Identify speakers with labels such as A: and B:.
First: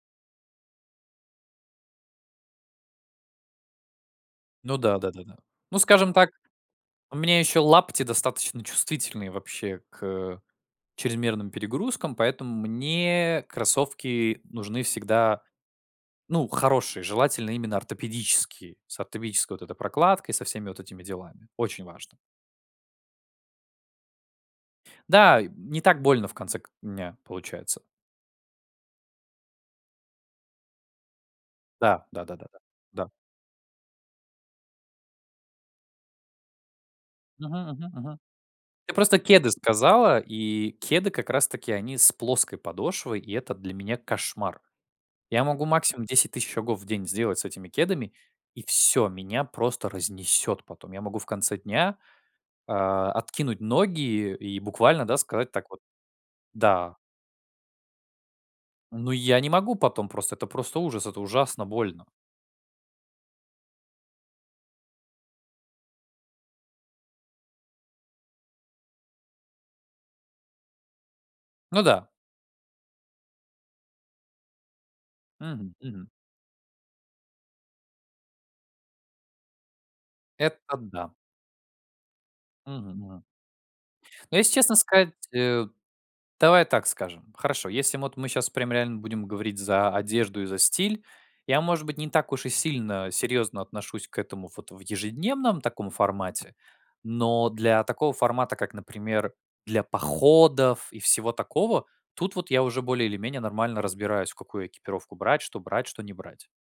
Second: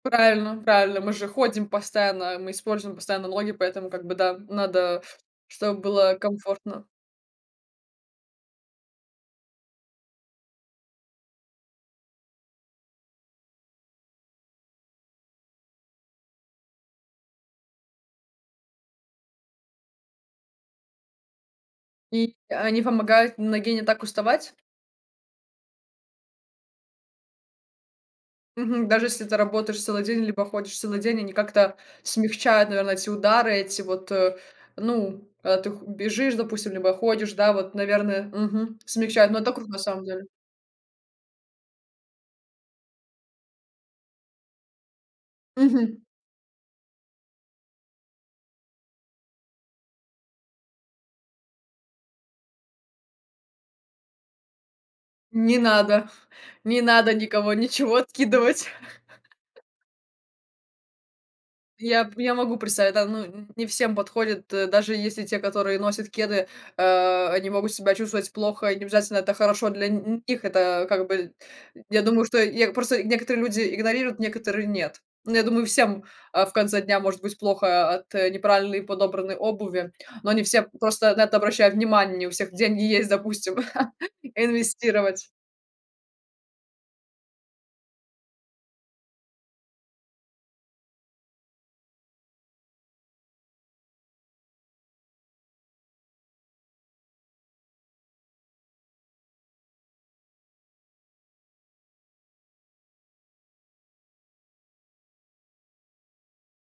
A: Правильно правильно. Мы же ходим постоянно, мы используем постоянно ноги, поэтому как бы, да,
B: Ну да,
A: надо,
B: да-да-да. Ну,
A: чтобы
B: скажем
A: было
B: так,
A: комфортно.
B: у меня еще лапти достаточно чувствительные, вообще к чрезмерным перегрузкам, поэтому мне кроссовки нужны всегда, ну, хорошие. Желательно именно ортопедические, с ортопедической вот этой прокладкой, со всеми вот этими делами. Очень важно.
A: И а, они помогают ноге н не так уставать?
B: Да, не так больно в конце к дня получается.
A: Мгм. Даже, если ты работаешь целый день либо ходишь целый день, они как-то
B: Да, да-да-да.
A: смягчают, наверно,
B: Да.
A: эти удары, эти вот, э, ну, когда ты х бежишь, допустим, либо ходишь, да,
B: Мгм
A: вот,
B: мгм мгм.
A: наверное мгм,
B: Ты просто
A: смягчают, но
B: кеды
A: это круто, на самом
B: сказала,
A: деле.
B: и кеды как раз таки они с плоской подошвой, и это для меня кошмар. Я могу
A: Мгм.
B: максимум 10 000 шагов в день сделать с этими кедами, и всё- меня просто разнесет потом. Я могу в конце дня, а, откинуть ноги и буквально, да, сказать
A: Не
B: так вот
A: надо не
B: Да.
A: надо никого ничего откидывать.
B: Ну, я не могу потом просто, это просто ужас, это ужасно больно.
A: Я п я могу представить, да, ну, нь не всем подходит, даже если те, которые носят кеды, э, они могут себя чувствовать плохо, и не обязательно это хорошо для нь них, это как бы
B: Ну
A: Я
B: да.
A: думаю, что я просто некоторые люди игнорируют, некоторые- нет. Ну, я думаю,
B: Мгм
A: всем,
B: мгм.
A: а, в конце дня может быть плохо о от, э, неправильный подобранной обуви, но не все
B: Это да.
A: просто на это обращают внимание. Не у всех деньги
B: Мгм
A: есть,
B: мгм.
A: допустим
B: Но если честно сказать,
A: инвестировать.
B: э, давай так скажем Хорошо, если мы вот мы щас прям реально будем говорить за одежду и за стиль я, может быть, не так уж и сильно серьезно отношусь к этому вот в ежедневном таком формате, но для такого формата, как, например, для походов и всего такого, тут вот я уже более или менее нормально разбираюсь, в какую экипировку брать, что брать, что не брать.